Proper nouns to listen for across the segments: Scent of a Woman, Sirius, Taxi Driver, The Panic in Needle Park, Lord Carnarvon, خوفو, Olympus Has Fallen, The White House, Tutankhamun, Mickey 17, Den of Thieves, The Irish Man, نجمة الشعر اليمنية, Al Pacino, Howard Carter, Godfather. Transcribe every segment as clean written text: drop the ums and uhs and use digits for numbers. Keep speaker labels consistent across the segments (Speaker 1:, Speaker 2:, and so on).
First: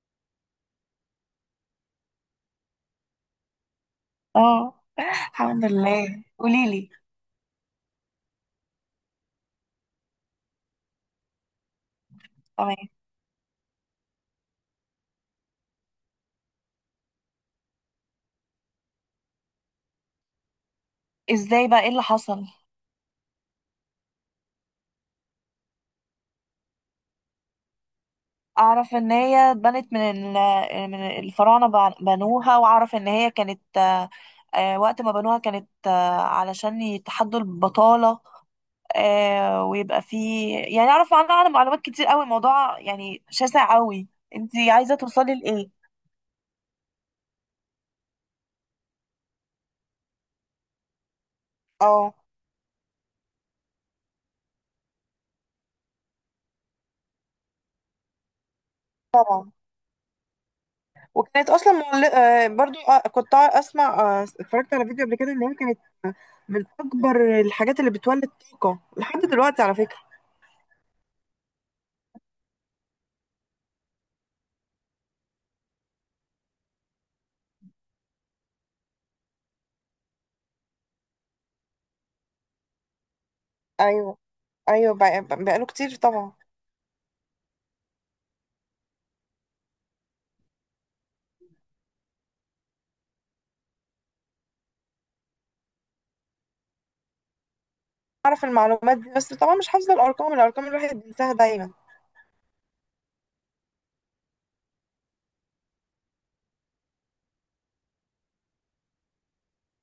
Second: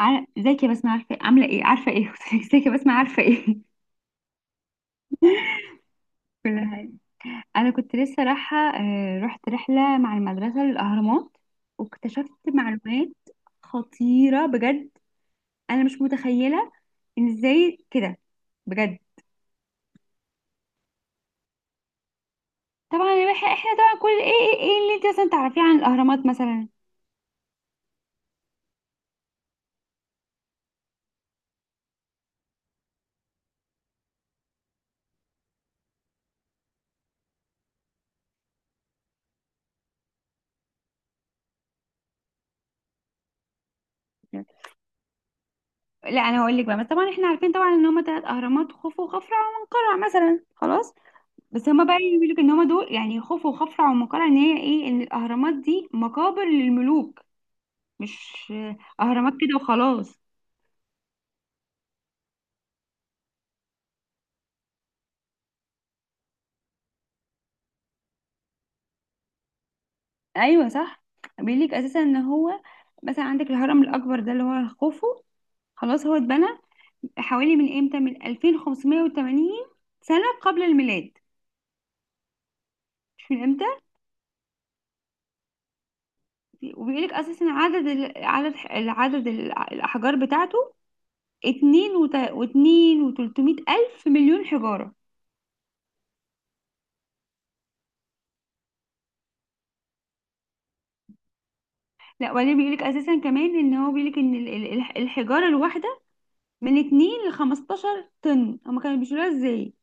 Speaker 1: ازيك يا بسمة، عارفة عاملة ايه؟ عارفة ايه؟ ازيك يا بسمة، عارفة ايه؟
Speaker 2: اه، الحمد لله،
Speaker 1: كل
Speaker 2: قولي
Speaker 1: حاجة.
Speaker 2: لي.
Speaker 1: انا كنت لسه رايحة، رحت رحلة مع المدرسة للأهرامات، واكتشفت
Speaker 2: تمام.
Speaker 1: معلومات خطيرة بجد. انا مش متخيلة ان ازاي كده، بجد.
Speaker 2: ازاي بقى، ايه اللي حصل؟
Speaker 1: طبعا يا بحي احنا طبعا كل ايه اللي انت مثلا تعرفيه عن الأهرامات مثلا.
Speaker 2: اعرف ان هي اتبنت من الفراعنه، بنوها، واعرف ان هي كانت، وقت ما بنوها كانت، علشان يتحدوا البطاله، ويبقى في، يعني اعرف عنها معلومات كتير قوي. الموضوع يعني شاسع قوي. انت عايزه توصلي لايه؟
Speaker 1: لا انا هقول لك بقى، بس طبعا احنا عارفين طبعا ان هما تلات اهرامات، خوفو وخفرع ومنقرع مثلا، خلاص. بس هما بقى
Speaker 2: اه
Speaker 1: بيقولوا ان هما دول يعني خوف وخفرع، ومقالة ان هي ايه، ان الاهرامات دي مقابر للملوك، مش اهرامات
Speaker 2: طبعا.
Speaker 1: كده وخلاص.
Speaker 2: وكانت اصلا مغل... آه، برضو، كنت اسمع، اتفرجت على فيديو قبل كده ان هي كانت، آه، من اكبر الحاجات اللي بتولد طاقه لحد دلوقتي على فكره.
Speaker 1: ايوه صح. بيقول لك اساسا ان هو مثلا عندك الهرم الاكبر ده اللي هو خوفو، خلاص هو اتبنى حوالي من 2580 سنة قبل الميلاد، مش من امتى.
Speaker 2: ايوه، بقاله كتير طبعا.
Speaker 1: وبيقول لك اساسا عدد الاحجار بتاعته، اتنين وت- واتنين وتلتمية الف مليون حجارة.
Speaker 2: اعرف المعلومات دي، بس طبعا مش حافظه الارقام، الواحد بينساها دايما.
Speaker 1: لا وبعدين بيقولك اساسا كمان ان هو بيقولك ان الحجاره الواحده من 2 ل 15 طن، هما كانوا بيشيلوها ازاي؟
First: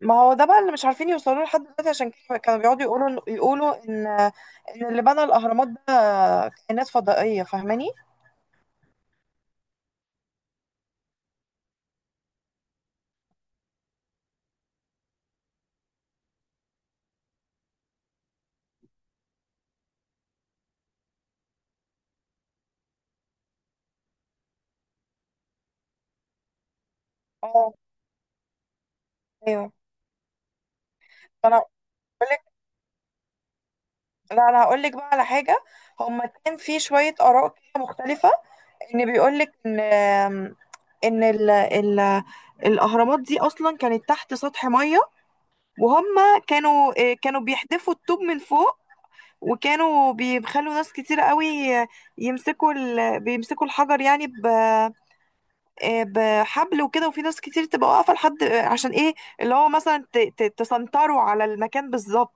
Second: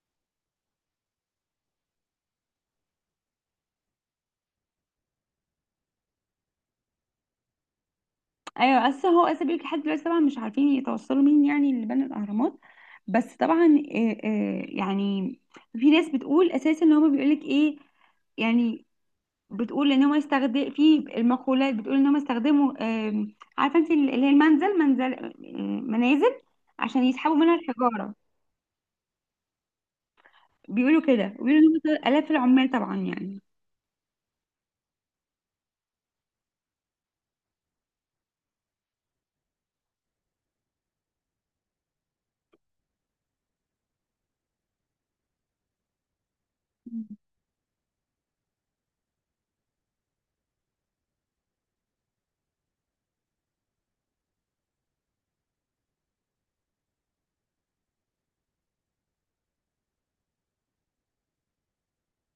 Speaker 2: ما هو ده بقى اللي مش عارفين يوصلوا له لحد دلوقتي، عشان كده كانوا بيقعدوا يقولوا ان، ان اللي بنى الاهرامات ده كائنات فضائيه، فاهماني.
Speaker 1: ايوه اساسا هو اساسا بيقولك لحد دلوقتي طبعا مش عارفين يتوصلوا مين يعني اللي بنى الاهرامات، بس طبعا يعني في ناس بتقول اساسا ان هما بيقولك ايه يعني، بتقول ان هم يستخدم في المقولات، بتقول ان هم استخدموا، عارفه انت اللي هي المنزل منزل، منازل، عشان يسحبوا منها
Speaker 2: اه.
Speaker 1: الحجاره.
Speaker 2: ايوه.
Speaker 1: بيقولوا كده،
Speaker 2: انا هقول
Speaker 1: وبيقولوا ان هم الاف
Speaker 2: لك
Speaker 1: العمال طبعا يعني.
Speaker 2: لا انا هقول لك بقى على حاجه. هما كان في شويه اراء كده مختلفه. ان بيقولك ان، ان ال ال الاهرامات دي اصلا كانت تحت سطح ميه، وهم كانوا، كانوا بيحدفوا الطوب من فوق، وكانوا بيخلوا ناس كتير قوي بيمسكوا الحجر يعني ب...، بحبل وكده، وفي ناس كتير تبقى واقفه لحد، عشان ايه، اللي هو مثلا تسنطروا على المكان بالظبط.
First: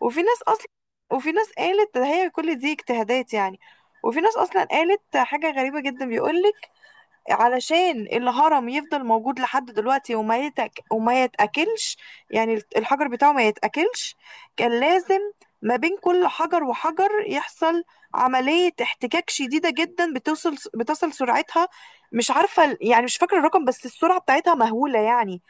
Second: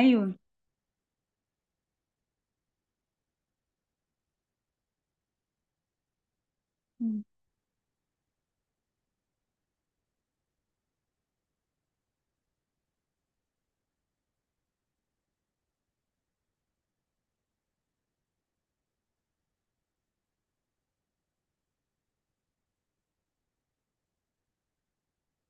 Speaker 2: وفي ناس اصلا وفي ناس قالت هي كل دي اجتهادات يعني. وفي ناس اصلا قالت حاجه غريبه جدا، بيقولك
Speaker 1: مم.
Speaker 2: علشان الهرم يفضل موجود لحد دلوقتي، وما يتأكلش، يعني الحجر بتاعه ما يتأكلش، كان لازم ما بين كل حجر وحجر يحصل عملية احتكاك شديدة جدا، بتصل سرعتها، مش عارفة يعني مش فاكرة الرقم، بس السرعة بتاعتها مهولة يعني،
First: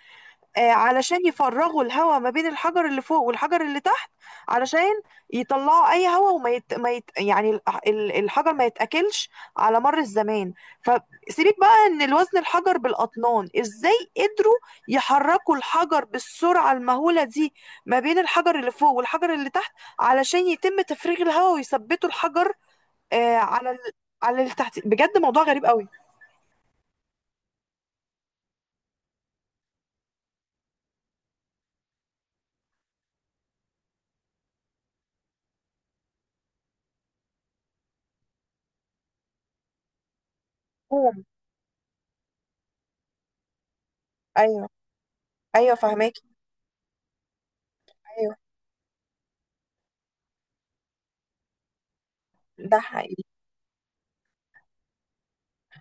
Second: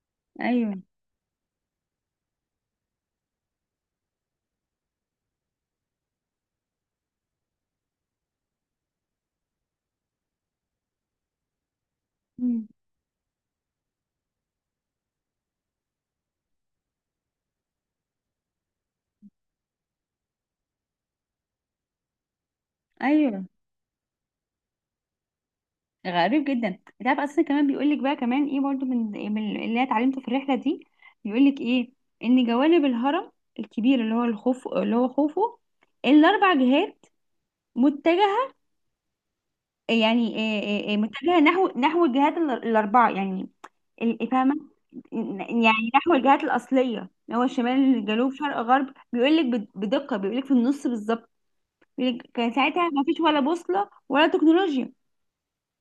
Speaker 1: ايوه.
Speaker 2: علشان يفرغوا الهواء ما بين الحجر اللي فوق والحجر اللي تحت، علشان يطلعوا اي هواء، وما يت... ما يت... يعني ال- ال- الحجر ما يتاكلش على مر الزمان. فسيبك بقى ان الوزن
Speaker 1: مم.
Speaker 2: الحجر بالاطنان، ازاي قدروا يحركوا الحجر بالسرعه المهوله دي ما بين الحجر اللي فوق والحجر اللي تحت، علشان يتم تفريغ الهواء ويثبتوا الحجر، آه،
Speaker 1: ايوه
Speaker 2: على ال... على اللي تحت. بجد موضوع غريب قوي.
Speaker 1: غريب جدا. انت عارف اصلا كمان بيقول لك بقى كمان ايه برضو، من اللي انا اتعلمته في الرحله دي، بيقول لك ايه، ان جوانب الهرم الكبير اللي هو الخوف اللي هو خوفه، الاربع جهات متجهه، يعني إيه إيه إيه
Speaker 2: أوه.
Speaker 1: متجهه نحو الجهات الاربعه يعني، ال- إيه، فاهمه؟
Speaker 2: ايوه، ايوه
Speaker 1: يعني نحو
Speaker 2: فهماكي.
Speaker 1: الجهات الاصليه، اللي هو شمال جنوب
Speaker 2: ايوه
Speaker 1: شرق غرب، بيقول لك بدقه، بيقول لك في النص بالظبط، بيقول لك كان
Speaker 2: ده
Speaker 1: ساعتها ما فيش
Speaker 2: حقيقي.
Speaker 1: ولا بوصله ولا تكنولوجيا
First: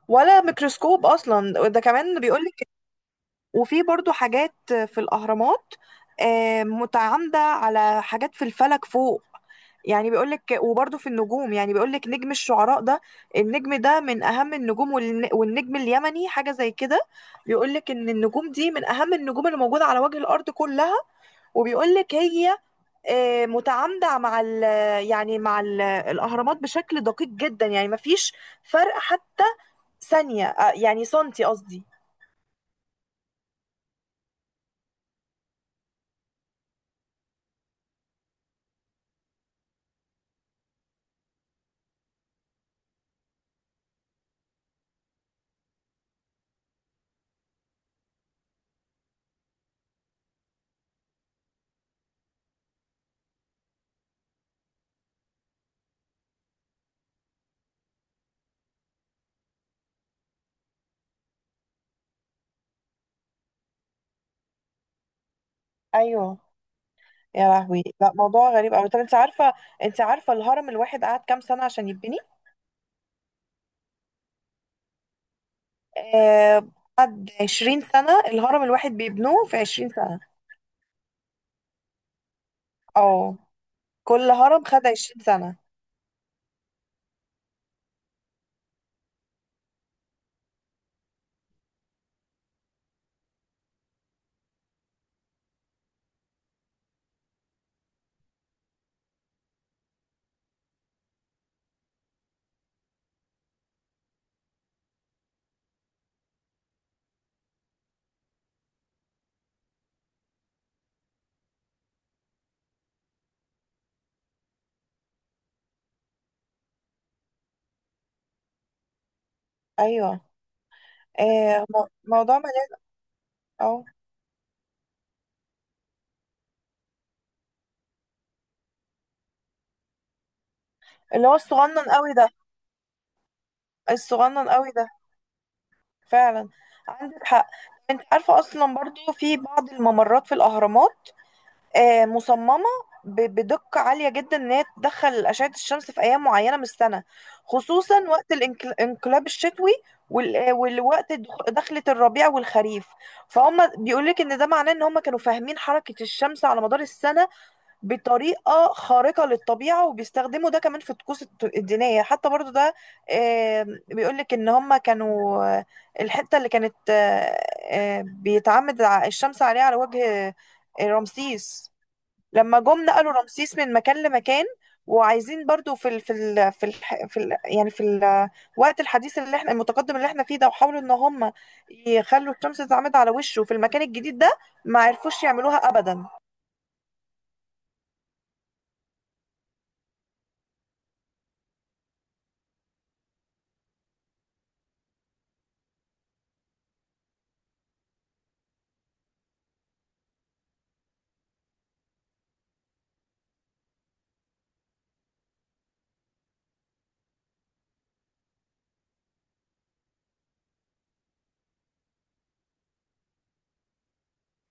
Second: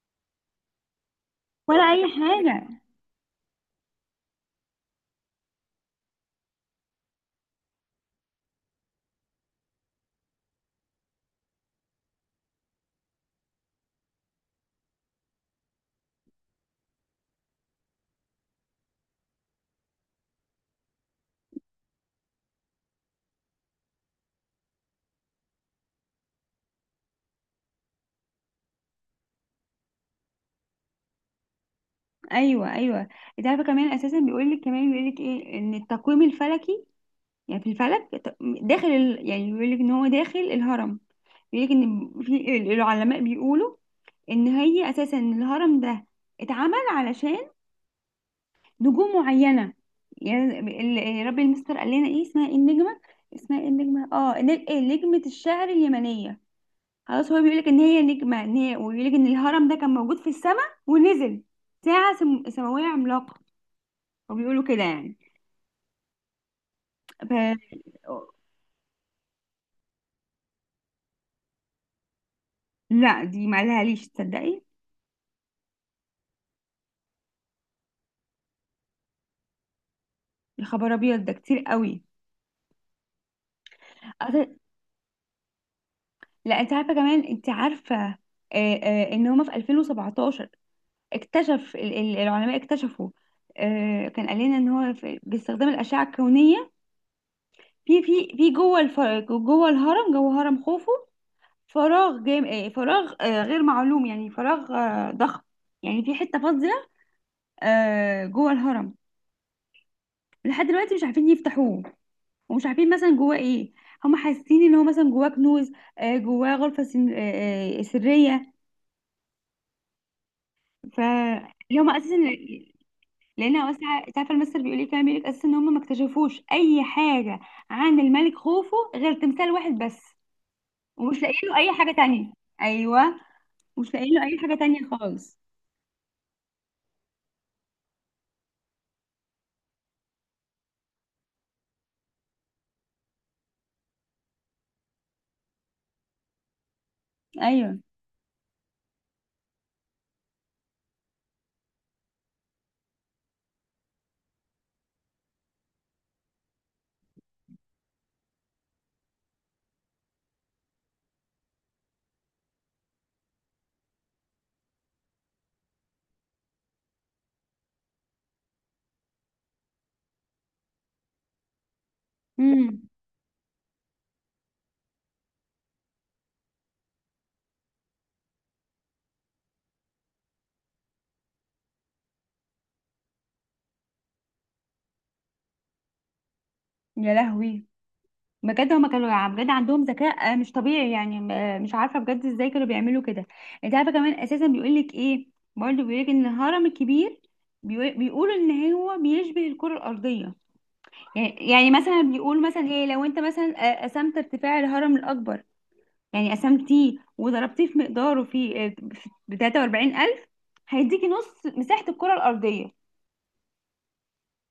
Speaker 2: ولا ميكروسكوب اصلا ده
Speaker 1: ولا اي
Speaker 2: كمان بيقولك.
Speaker 1: حاجه.
Speaker 2: وفي برضو حاجات في الاهرامات، متعامده على حاجات في الفلك فوق، يعني بيقولك، وبرضو في النجوم يعني بيقولك نجم الشعراء ده، النجم ده من اهم النجوم، والنجم اليمني حاجه زي كده. بيقولك ان النجوم دي من اهم النجوم اللي موجوده على وجه الارض كلها، وبيقولك هي، متعامده مع ال يعني مع ال الاهرامات بشكل دقيق جدا، يعني مفيش فرق حتى ثانيه، يعني سنتي قصدي.
Speaker 1: ايوه ايوه. انت عارفه كمان اساسا بيقول لك كمان بيقول لك ايه، ان التقويم الفلكي يعني في الفلك، يعني بيقول لك ان هو داخل الهرم، بيقول لك ان في العلماء بيقولوا ان هي اساسا الهرم ده اتعمل علشان نجوم معينه، يعني ربي المستر قال لنا ايه اسمها، ايه النجمه، اسمها ايه النجمه، اه ن- إيه، نجمه الشعر اليمنيه. خلاص هو بيقول لك ان هي نجمه، ان هي وبيقول لك ان الهرم ده كان موجود في السماء ونزل، سماويه عملاقه، وبيقولوا كده يعني.
Speaker 2: ايوه.
Speaker 1: ف...
Speaker 2: يا لهوي، لا موضوع غريب قوي. طب انت عارفه انت عارفه الهرم الواحد قعد كام سنه عشان يبني؟
Speaker 1: لا دي ما ليش تصدقي.
Speaker 2: آه، قعد 20 سنه. الهرم الواحد بيبنوه في 20 سنه.
Speaker 1: يا خبر ابيض ده كتير قوي.
Speaker 2: اه كل
Speaker 1: أصل-
Speaker 2: هرم خد 20 سنه.
Speaker 1: لا انت عارفه كمان، انت عارفه، ان هما في 2017 العلماء اكتشفوا، كان قال لنا ان هو باستخدام الاشعه الكونيه في جوه الهرم، جوه هرم خوفو، فراغ غير معلوم، يعني فراغ ضخم، يعني في حته فاضيه، جوه الهرم. لحد دلوقتي مش عارفين يفتحوه، ومش عارفين مثلا جواه ايه. هم حاسين ان هو مثلا جواه كنوز، جواه غرفه سن... آه، آه، سريه.
Speaker 2: ايوه،
Speaker 1: ف
Speaker 2: آه،
Speaker 1: اللي
Speaker 2: مو-
Speaker 1: هم اساسا،
Speaker 2: موضوع مليان.
Speaker 1: لان هو
Speaker 2: اه
Speaker 1: تعرف المثل بيقول ايه، كان بيقول لك اساسا ان هم ما اكتشفوش اي حاجه عن الملك خوفو غير تمثال واحد بس، ومش
Speaker 2: اللي هو
Speaker 1: لاقيين له اي
Speaker 2: الصغنن
Speaker 1: حاجه
Speaker 2: قوي ده.
Speaker 1: تانية. ايوه. مش لاقيين له اي
Speaker 2: الصغنن
Speaker 1: حاجه
Speaker 2: قوي
Speaker 1: تانية
Speaker 2: ده
Speaker 1: خالص.
Speaker 2: فعلا، عندك حق. انت عارفة اصلا برضو في بعض الممرات في الاهرامات، مصممة بدقة عالية جدا، ان هي تدخل اشعة الشمس في ايام معينة من السنة،
Speaker 1: ايوه.
Speaker 2: خصوصا وقت الانقلاب الشتوي، والوقت دخلة الربيع والخريف. فهم بيقولك ان ده معناه ان هم كانوا فاهمين حركة الشمس على مدار السنة بطريقة خارقة للطبيعة، وبيستخدموا ده كمان في الطقوس الدينية، حتى برضو ده، بيقولك ان هم كانوا، الحتة اللي كانت، بيتعمد الشمس عليها على وجه، رمسيس، لما جم
Speaker 1: امم.
Speaker 2: نقلوا رمسيس من مكان لمكان. وعايزين برضو في ال يعني في الوقت الحديث اللي احنا المتقدم اللي احنا فيه ده، وحاولوا ان هم يخلوا الشمس تتعمد على وشه في المكان الجديد ده، ما عرفوش يعملوها ابدا
Speaker 1: يا لهوي. بجد هما كانوا بجد عندهم ذكاء مش طبيعي يعني، مش عارفه بجد ازاي كانوا بيعملوا كده. انت عارفه كمان اساسا بيقول لك ايه، برضه بيقول لك ان الهرم الكبير بيقولوا ان هو بيشبه الكره الارضيه، يعني مثلا بيقول مثلا ايه، لو انت مثلا قسمت ارتفاع الهرم الاكبر يعني، قسمتيه وضربتيه في مقداره في ب 43,000، هيديكي نص مساحه الكره الارضيه.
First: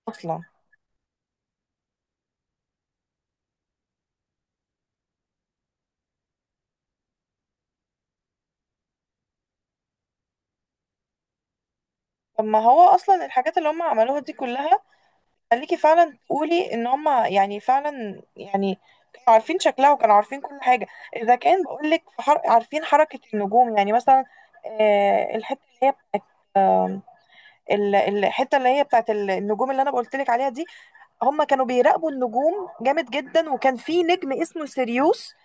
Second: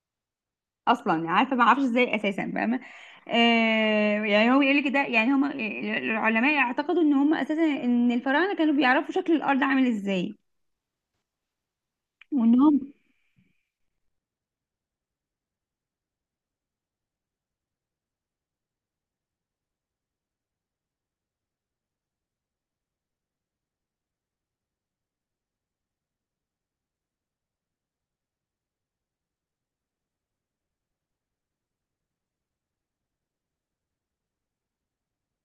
Speaker 2: اصلا.
Speaker 1: اصلا يعني عارفه، ما اعرفش ازاي اساسا فاهمه. آه يعني هو يقول لك ده يعني هم العلماء يعتقدوا ان هم اساسا ان الفراعنه كانوا بيعرفوا شكل الارض عامل ازاي،
Speaker 2: طب ما
Speaker 1: وانهم.
Speaker 2: هو اصلا الحاجات اللي هم عملوها دي كلها، خليكي فعلا تقولي ان هم يعني فعلا يعني كانوا عارفين شكلها وكانوا عارفين كل حاجه. اذا كان بقول لك عارفين حركه النجوم يعني مثلا، آه، الحته اللي هي بتاعت آه، الحته اللي هي بتاعت النجوم اللي انا قلت لك عليها دي. هم كانوا بيراقبوا النجوم جامد جدا، وكان في نجم اسمه سيريوس،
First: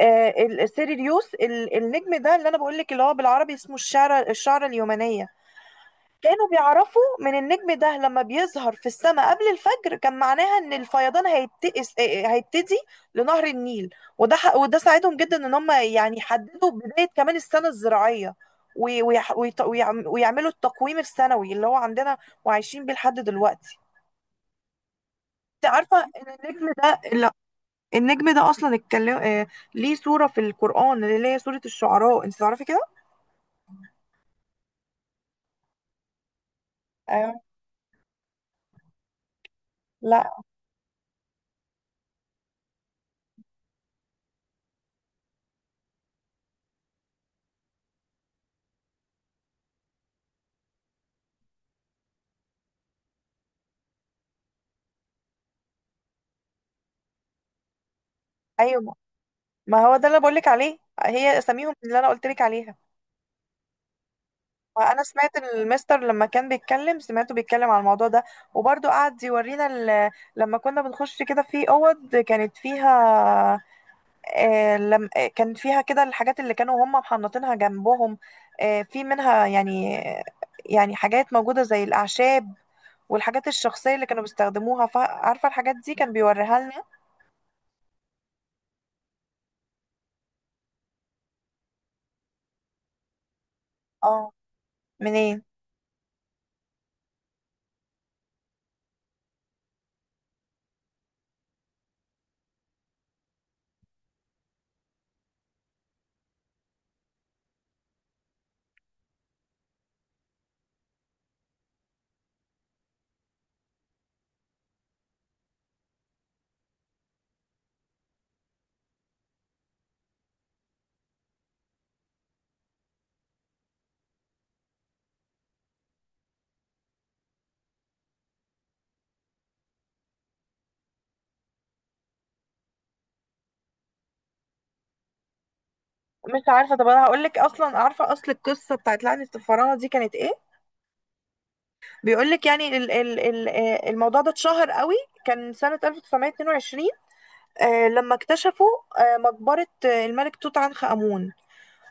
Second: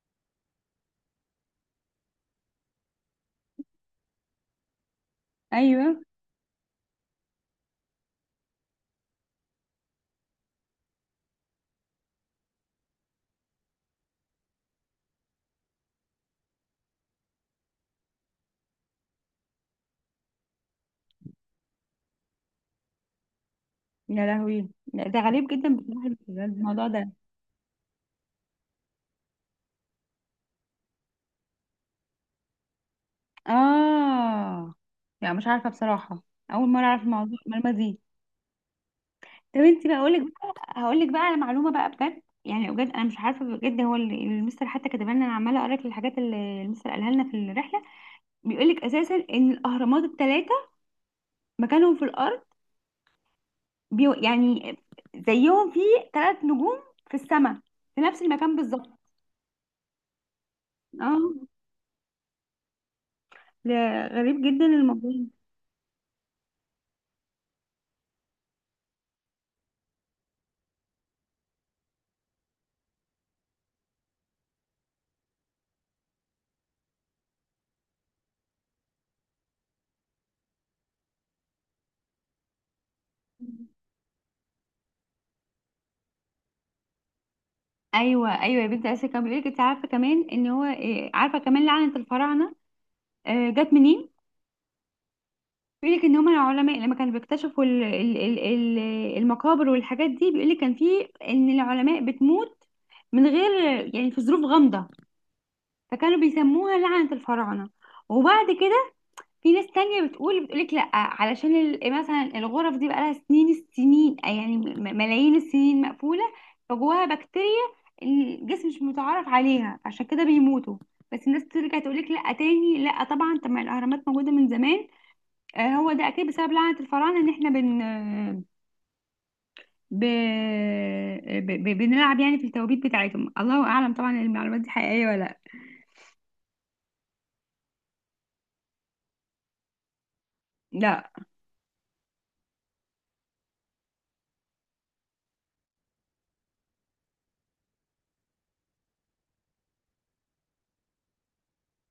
Speaker 2: النجم ده اللي انا بقول لك، اللي هو بالعربي اسمه الشعره اليمنيه.
Speaker 1: ايوه.
Speaker 2: كانوا بيعرفوا من النجم ده لما بيظهر في السماء قبل الفجر كان معناها ان الفيضان هيبتئس آه، آه، هيبتدي لنهر النيل. وده ساعدهم جدا ان هم يعني يحددوا بداية كمان السنة الزراعية، ويعملوا التقويم السنوي اللي هو عندنا، وعايشين بيه لحد دلوقتي.
Speaker 1: يا لهوي. لا، ده غريب
Speaker 2: انت
Speaker 1: جدا
Speaker 2: عارفة
Speaker 1: بصراحه
Speaker 2: ان النجم
Speaker 1: الموضوع
Speaker 2: ده،
Speaker 1: ده.
Speaker 2: لا النجم ده اصلا اتكلم، ليه سورة في القرآن اللي هي سورة الشعراء، انت تعرفي كده؟
Speaker 1: اه يعني مش عارفه بصراحه، اول مره اعرف
Speaker 2: أيوة.
Speaker 1: المعلومه دي. طب انت بقى اقول لك
Speaker 2: لا.
Speaker 1: بقى، هقول لك بقى على معلومه بقى بجد، يعني بجد انا مش عارفه بجد، هو اللي المستر حتى كاتبها لنا، انا عماله اقرا لك الحاجات اللي المستر قالها لنا في الرحله. بيقولك اساسا ان الاهرامات الثلاثه مكانهم في الارض، يعني زيهم في ثلاث نجوم في السماء، في نفس المكان بالظبط.
Speaker 2: ايوه ما هو ده اللي بقولك عليه،
Speaker 1: اه.
Speaker 2: هي اساميهم اللي انا قلتلك عليها.
Speaker 1: لا، غريب جدا
Speaker 2: وانا
Speaker 1: الموضوع.
Speaker 2: سمعت المستر لما كان بيتكلم سمعته بيتكلم على الموضوع ده، وبرضه قعد يورينا لما كنا بنخش كده في اوض كانت فيها، آه، لم آه، كان فيها كده الحاجات اللي كانوا هم محنطينها جنبهم، في منها يعني، يعني حاجات موجودة زي الاعشاب والحاجات الشخصية اللي كانوا بيستخدموها، عارفة الحاجات دي كان بيوريها لنا.
Speaker 1: ايوه ايوه يا بنتي، اساسا كان بيقولك انت عارفه كمان ان هو عارفه كمان لعنه الفراعنه، جت منين؟
Speaker 2: اه منين.
Speaker 1: بيقولك ان هم العلماء لما كانوا بيكتشفوا المقابر والحاجات دي، بيقولك كان في ان العلماء بتموت من غير، يعني في ظروف غامضة، فكانوا بيسموها لعنة الفراعنة. وبعد كده في ناس تانية بتقول بتقولك لأ، علشان مثلا الغرف دي بقالها سنين السنين يعني ملايين السنين مقفولة، فجواها بكتيريا الجسم مش متعرف عليها، عشان كده بيموتوا. بس الناس ترجع تقولك لأ تاني، لأ طبعا، طب ما الأهرامات موجودة من زمان، هو ده أكيد بسبب لعنة الفراعنة، إن احنا بن ب... ب... ب... بنلعب يعني في التوابيت بتاعتهم. الله أعلم طبعا المعلومات دي حقيقية ولا لأ.
Speaker 2: مش عارفة، طب انا هقولك اصلا عارفة اصل القصة بتاعت لعنة الفراعنة دي كانت ايه.
Speaker 1: لأ.
Speaker 2: بيقولك يعني الموضوع ده اتشهر قوي، كان سنة 1922، لما اكتشفوا، مقبرة، الملك توت عنخ آمون.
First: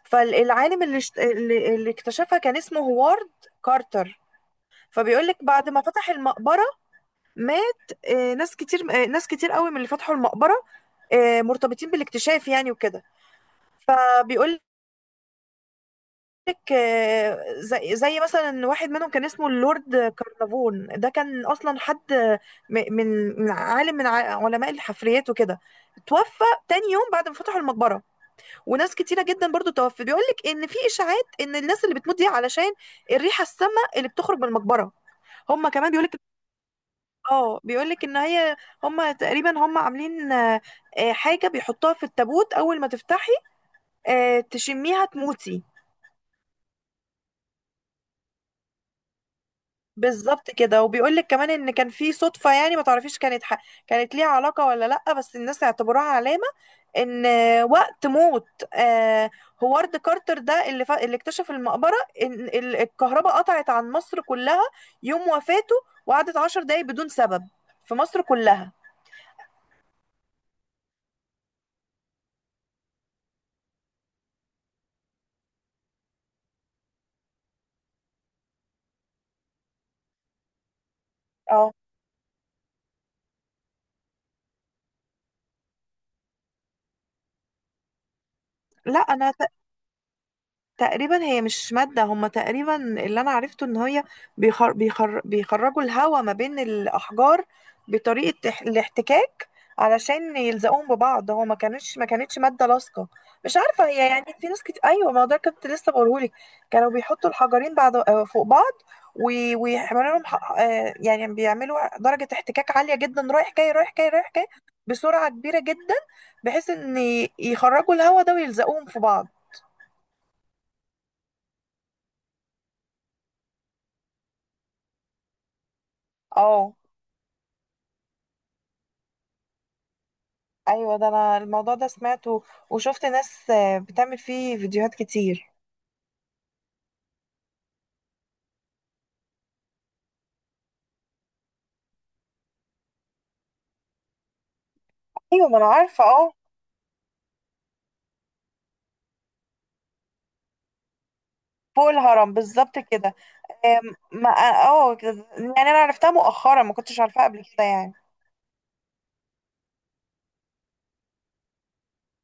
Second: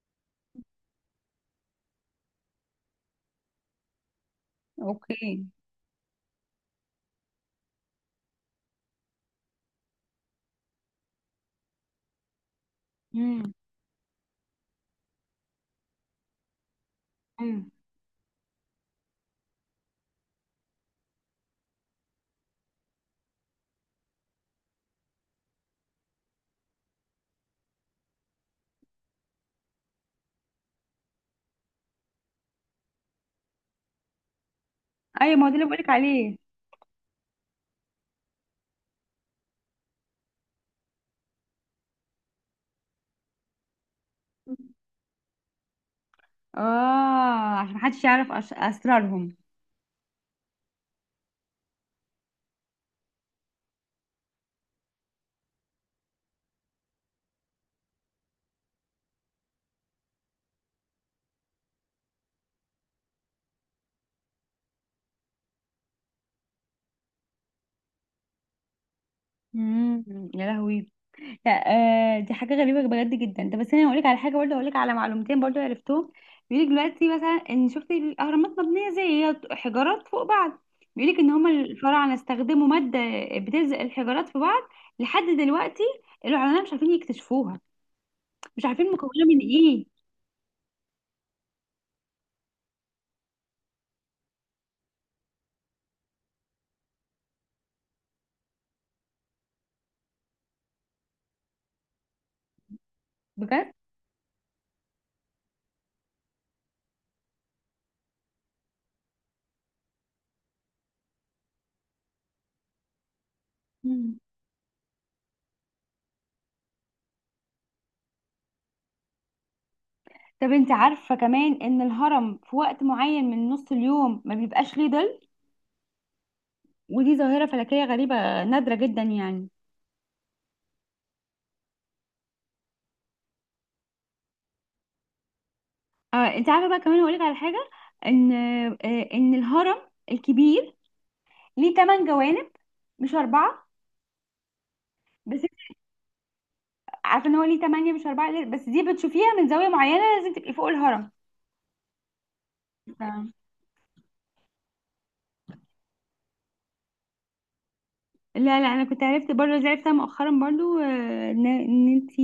Speaker 2: فالعالم اللي اشت- اللي اللي اكتشفها كان اسمه هوارد كارتر. فبيقولك
Speaker 1: أوكي.
Speaker 2: بعد ما فتح المقبرة مات، ناس كتير قوي من اللي فتحوا المقبرة، مرتبطين بالاكتشاف يعني وكده.
Speaker 1: امم.
Speaker 2: فبيقول لك، آه، زي زي مثلا واحد منهم كان اسمه اللورد كارنافون، ده كان اصلا حد م- من من علماء الحفريات وكده، توفى تاني يوم بعد ما فتحوا المقبره، وناس كتيره جدا برضو توفت. بيقول لك ان في اشاعات ان الناس اللي بتموت دي علشان الريحه السامه اللي بتخرج من المقبره.
Speaker 1: ايوه ما هو ده اللي
Speaker 2: هم
Speaker 1: بقولك
Speaker 2: كمان بيقول لك،
Speaker 1: عليه.
Speaker 2: اه بيقول لك ان هي، هم تقريبا هم عاملين، حاجه بيحطوها في التابوت، اول ما تفتحي، تشميها تموتي.
Speaker 1: اه عشان محدش يعرف اسرارهم.
Speaker 2: بالظبط كده. وبيقول لك كمان ان كان في صدفه يعني، ما تعرفيش كانت كانت ليها علاقه ولا لا، بس الناس اعتبروها علامه ان وقت موت، آه، هوارد كارتر ده اللي اكتشف المقبره، ان الكهرباء قطعت عن مصر كلها يوم وفاته، وقعدت عشر دقايق بدون سبب في مصر كلها.
Speaker 1: امم. يا لهوي. لا آه دي حاجه غريبه بجد جدا ده، بس انا هقول لك على حاجه برضه، هقول لك على معلومتين برضه عرفتهم. بيقول لك دلوقتي مثلا ان شفتي الاهرامات مبنيه، زي هي حجارات فوق بعض، بيقول لك ان هم
Speaker 2: اه.
Speaker 1: الفراعنه استخدموا ماده بتلزق الحجارات في بعض، لحد دلوقتي العلماء مش عارفين يكتشفوها، مش عارفين
Speaker 2: لا
Speaker 1: مكونه
Speaker 2: انا
Speaker 1: من ايه.
Speaker 2: تقريبا هي مش مادة، هما تقريبا اللي أنا عرفته إن هي، بيخرجوا الهواء ما بين الأحجار بطريقة الاحتكاك، علشان يلزقوهم ببعض. هو ما كانتش مادة لاصقة. مش
Speaker 1: بجد.
Speaker 2: عارفة هي، يعني في ناس كتير، أيوة ما هو ده كنت لسه بقولهولك، كانوا بيحطوا الحجرين بعض، فوق بعض، و- ويعملوا لهم ح- آه، يعني بيعملوا درجة احتكاك عالية جدا،
Speaker 1: مم.
Speaker 2: رايح جاي، بسرعة كبيرة جدا، بحيث إن يخرجوا الهواء ده ويلزقوهم في بعض.
Speaker 1: طب انت عارفه كمان ان الهرم في وقت معين من نص اليوم ما بيبقاش ليه ظل،
Speaker 2: اه.
Speaker 1: ودي ظاهرة فلكية غريبة نادرة جدا يعني.
Speaker 2: ايوه ده انا الموضوع ده سمعته، وشفت ناس، بتعمل فيه فيديوهات كتير.
Speaker 1: آه انت عارفة بقى كمان هقولك على حاجة، ان آه ان الهرم الكبير ليه تمن جوانب مش أربعة بس.
Speaker 2: ايوه
Speaker 1: انت
Speaker 2: ما انا عارفه اه.
Speaker 1: عارفة ان هو ليه تمانية مش أربعة بس دي بتشوفيها من زاوية معينة، لازم تبقي فوق الهرم.
Speaker 2: فوق الهرم بالظبط كده.
Speaker 1: ف-
Speaker 2: آم، ما اه كده- يعني انا عرفتها مؤخرا، ما كنتش عارفاها قبل كده يعني.
Speaker 1: لا لا انا كنت عرفت برضه زي عرفتها مؤخرا برضه، ان انت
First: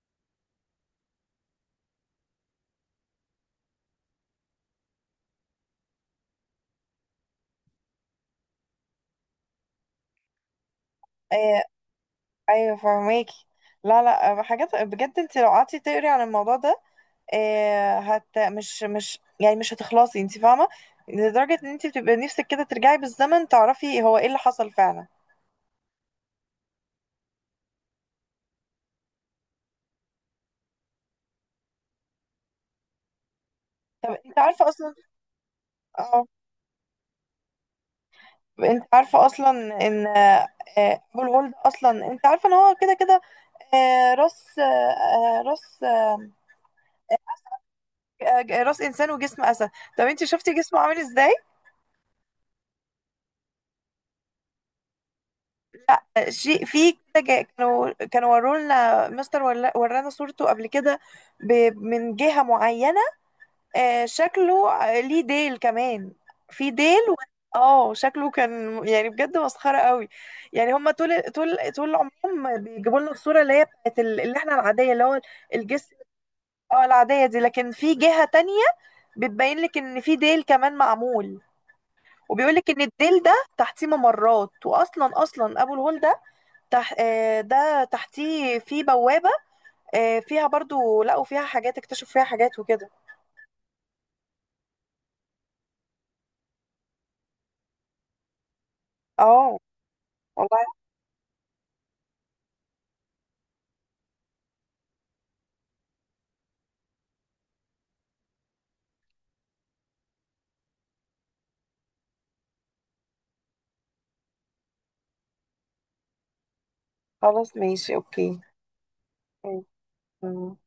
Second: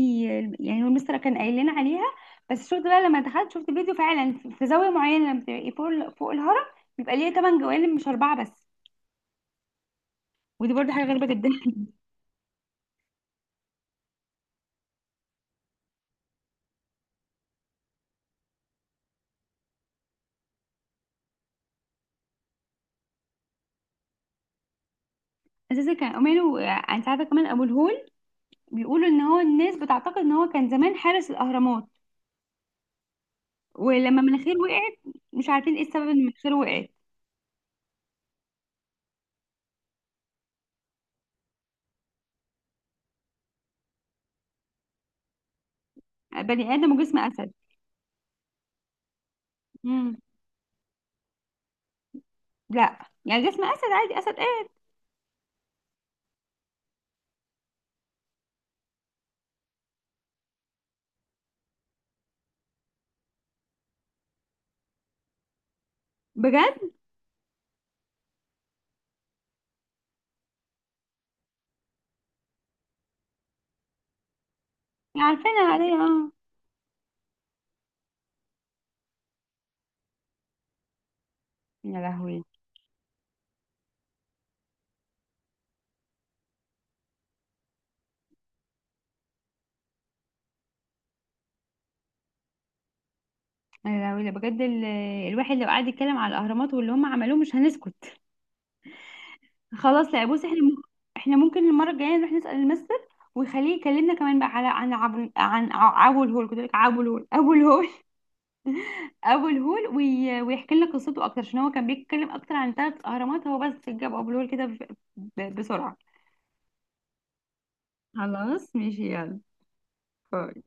Speaker 1: يعني هو المستر كان قايل لنا عليها، بس شفت بقى لما دخلت شفت فيديو فعلا في زاوية معينة لما بتبقي فوق فوق الهرم بيبقى ليه تمن جوانب مش أربعة بس، ودي برضه حاجة غريبة جدا.
Speaker 2: آه، ايوه فهماكي. لا لا آه، حاجات بجد، انت لو قعدتي تقري عن الموضوع ده، آه، هت مش مش هتخلصي، انت فاهمه، لدرجه ان انت بتبقى نفسك كده ترجعي بالزمن تعرفي هو ايه اللي حصل فعلا.
Speaker 1: اساسا كان عمانه. انت عارفه كمان ابو الهول، بيقولوا ان هو الناس بتعتقد ان هو كان زمان حارس الاهرامات،
Speaker 2: طب
Speaker 1: ولما
Speaker 2: انت
Speaker 1: مناخيره
Speaker 2: عارفه اصلا،
Speaker 1: وقعت مش عارفين ايه السبب ان
Speaker 2: اه
Speaker 1: مناخيره وقعت.
Speaker 2: انت عارفة اصلا ان، ابو الهول ده اصلا انت عارفة ان هو كده كده، آه، راس آه، آه، راس آه،
Speaker 1: بني ادم وجسم اسد.
Speaker 2: آه، راس انسان وجسم اسد. طب
Speaker 1: مم.
Speaker 2: انت شفتي جسمه عامل ازاي؟
Speaker 1: لا يعني جسم اسد عادي، اسد ايه.
Speaker 2: آه، شيء في كده جا- كانوا كانوا ورونا مستر ورانا صورته قبل كده من جهة معينة، آه شكله، ليه ديل كمان، في
Speaker 1: بجد.
Speaker 2: ديل اه شكله كان، يعني بجد مسخرة قوي. يعني هما طول عمرهم بيجيبوا لنا الصورة اللي هي بتاعت اللي احنا العادية، اللي هو
Speaker 1: عارفينها عليا
Speaker 2: الجسم،
Speaker 1: اه.
Speaker 2: اه العادية دي. لكن في جهة تانية بتبين لك ان في ديل كمان معمول،
Speaker 1: يا لهوي.
Speaker 2: وبيقول لك ان الديل ده تحتيه ممرات، اصلا ابو الهول ده تح... آه، ده تحتيه في بوابة، فيها برضو لقوا فيها حاجات، اكتشفوا فيها حاجات وكده.
Speaker 1: يا لهوي ده بجد الواحد لو قعد يتكلم على الاهرامات واللي هم عملوه مش هنسكت.
Speaker 2: اه
Speaker 1: خلاص لا بص
Speaker 2: والله.
Speaker 1: احنا ممكن المره الجايه نروح نسال المستر، ويخليه يكلمنا كمان بقى على عن عبو عن ع- عبو الهول كنت بقول لك عبو الهول ابو الهول، ابو الهول ويحكي لك قصته اكتر، عشان هو كان بيتكلم اكتر عن ثلاث اهرامات، هو بس جاب ابو الهول كده بسرعه.
Speaker 2: خلاص ماشي، اوكي.
Speaker 1: خلاص ماشي يلا.
Speaker 2: أيوة.
Speaker 1: باي.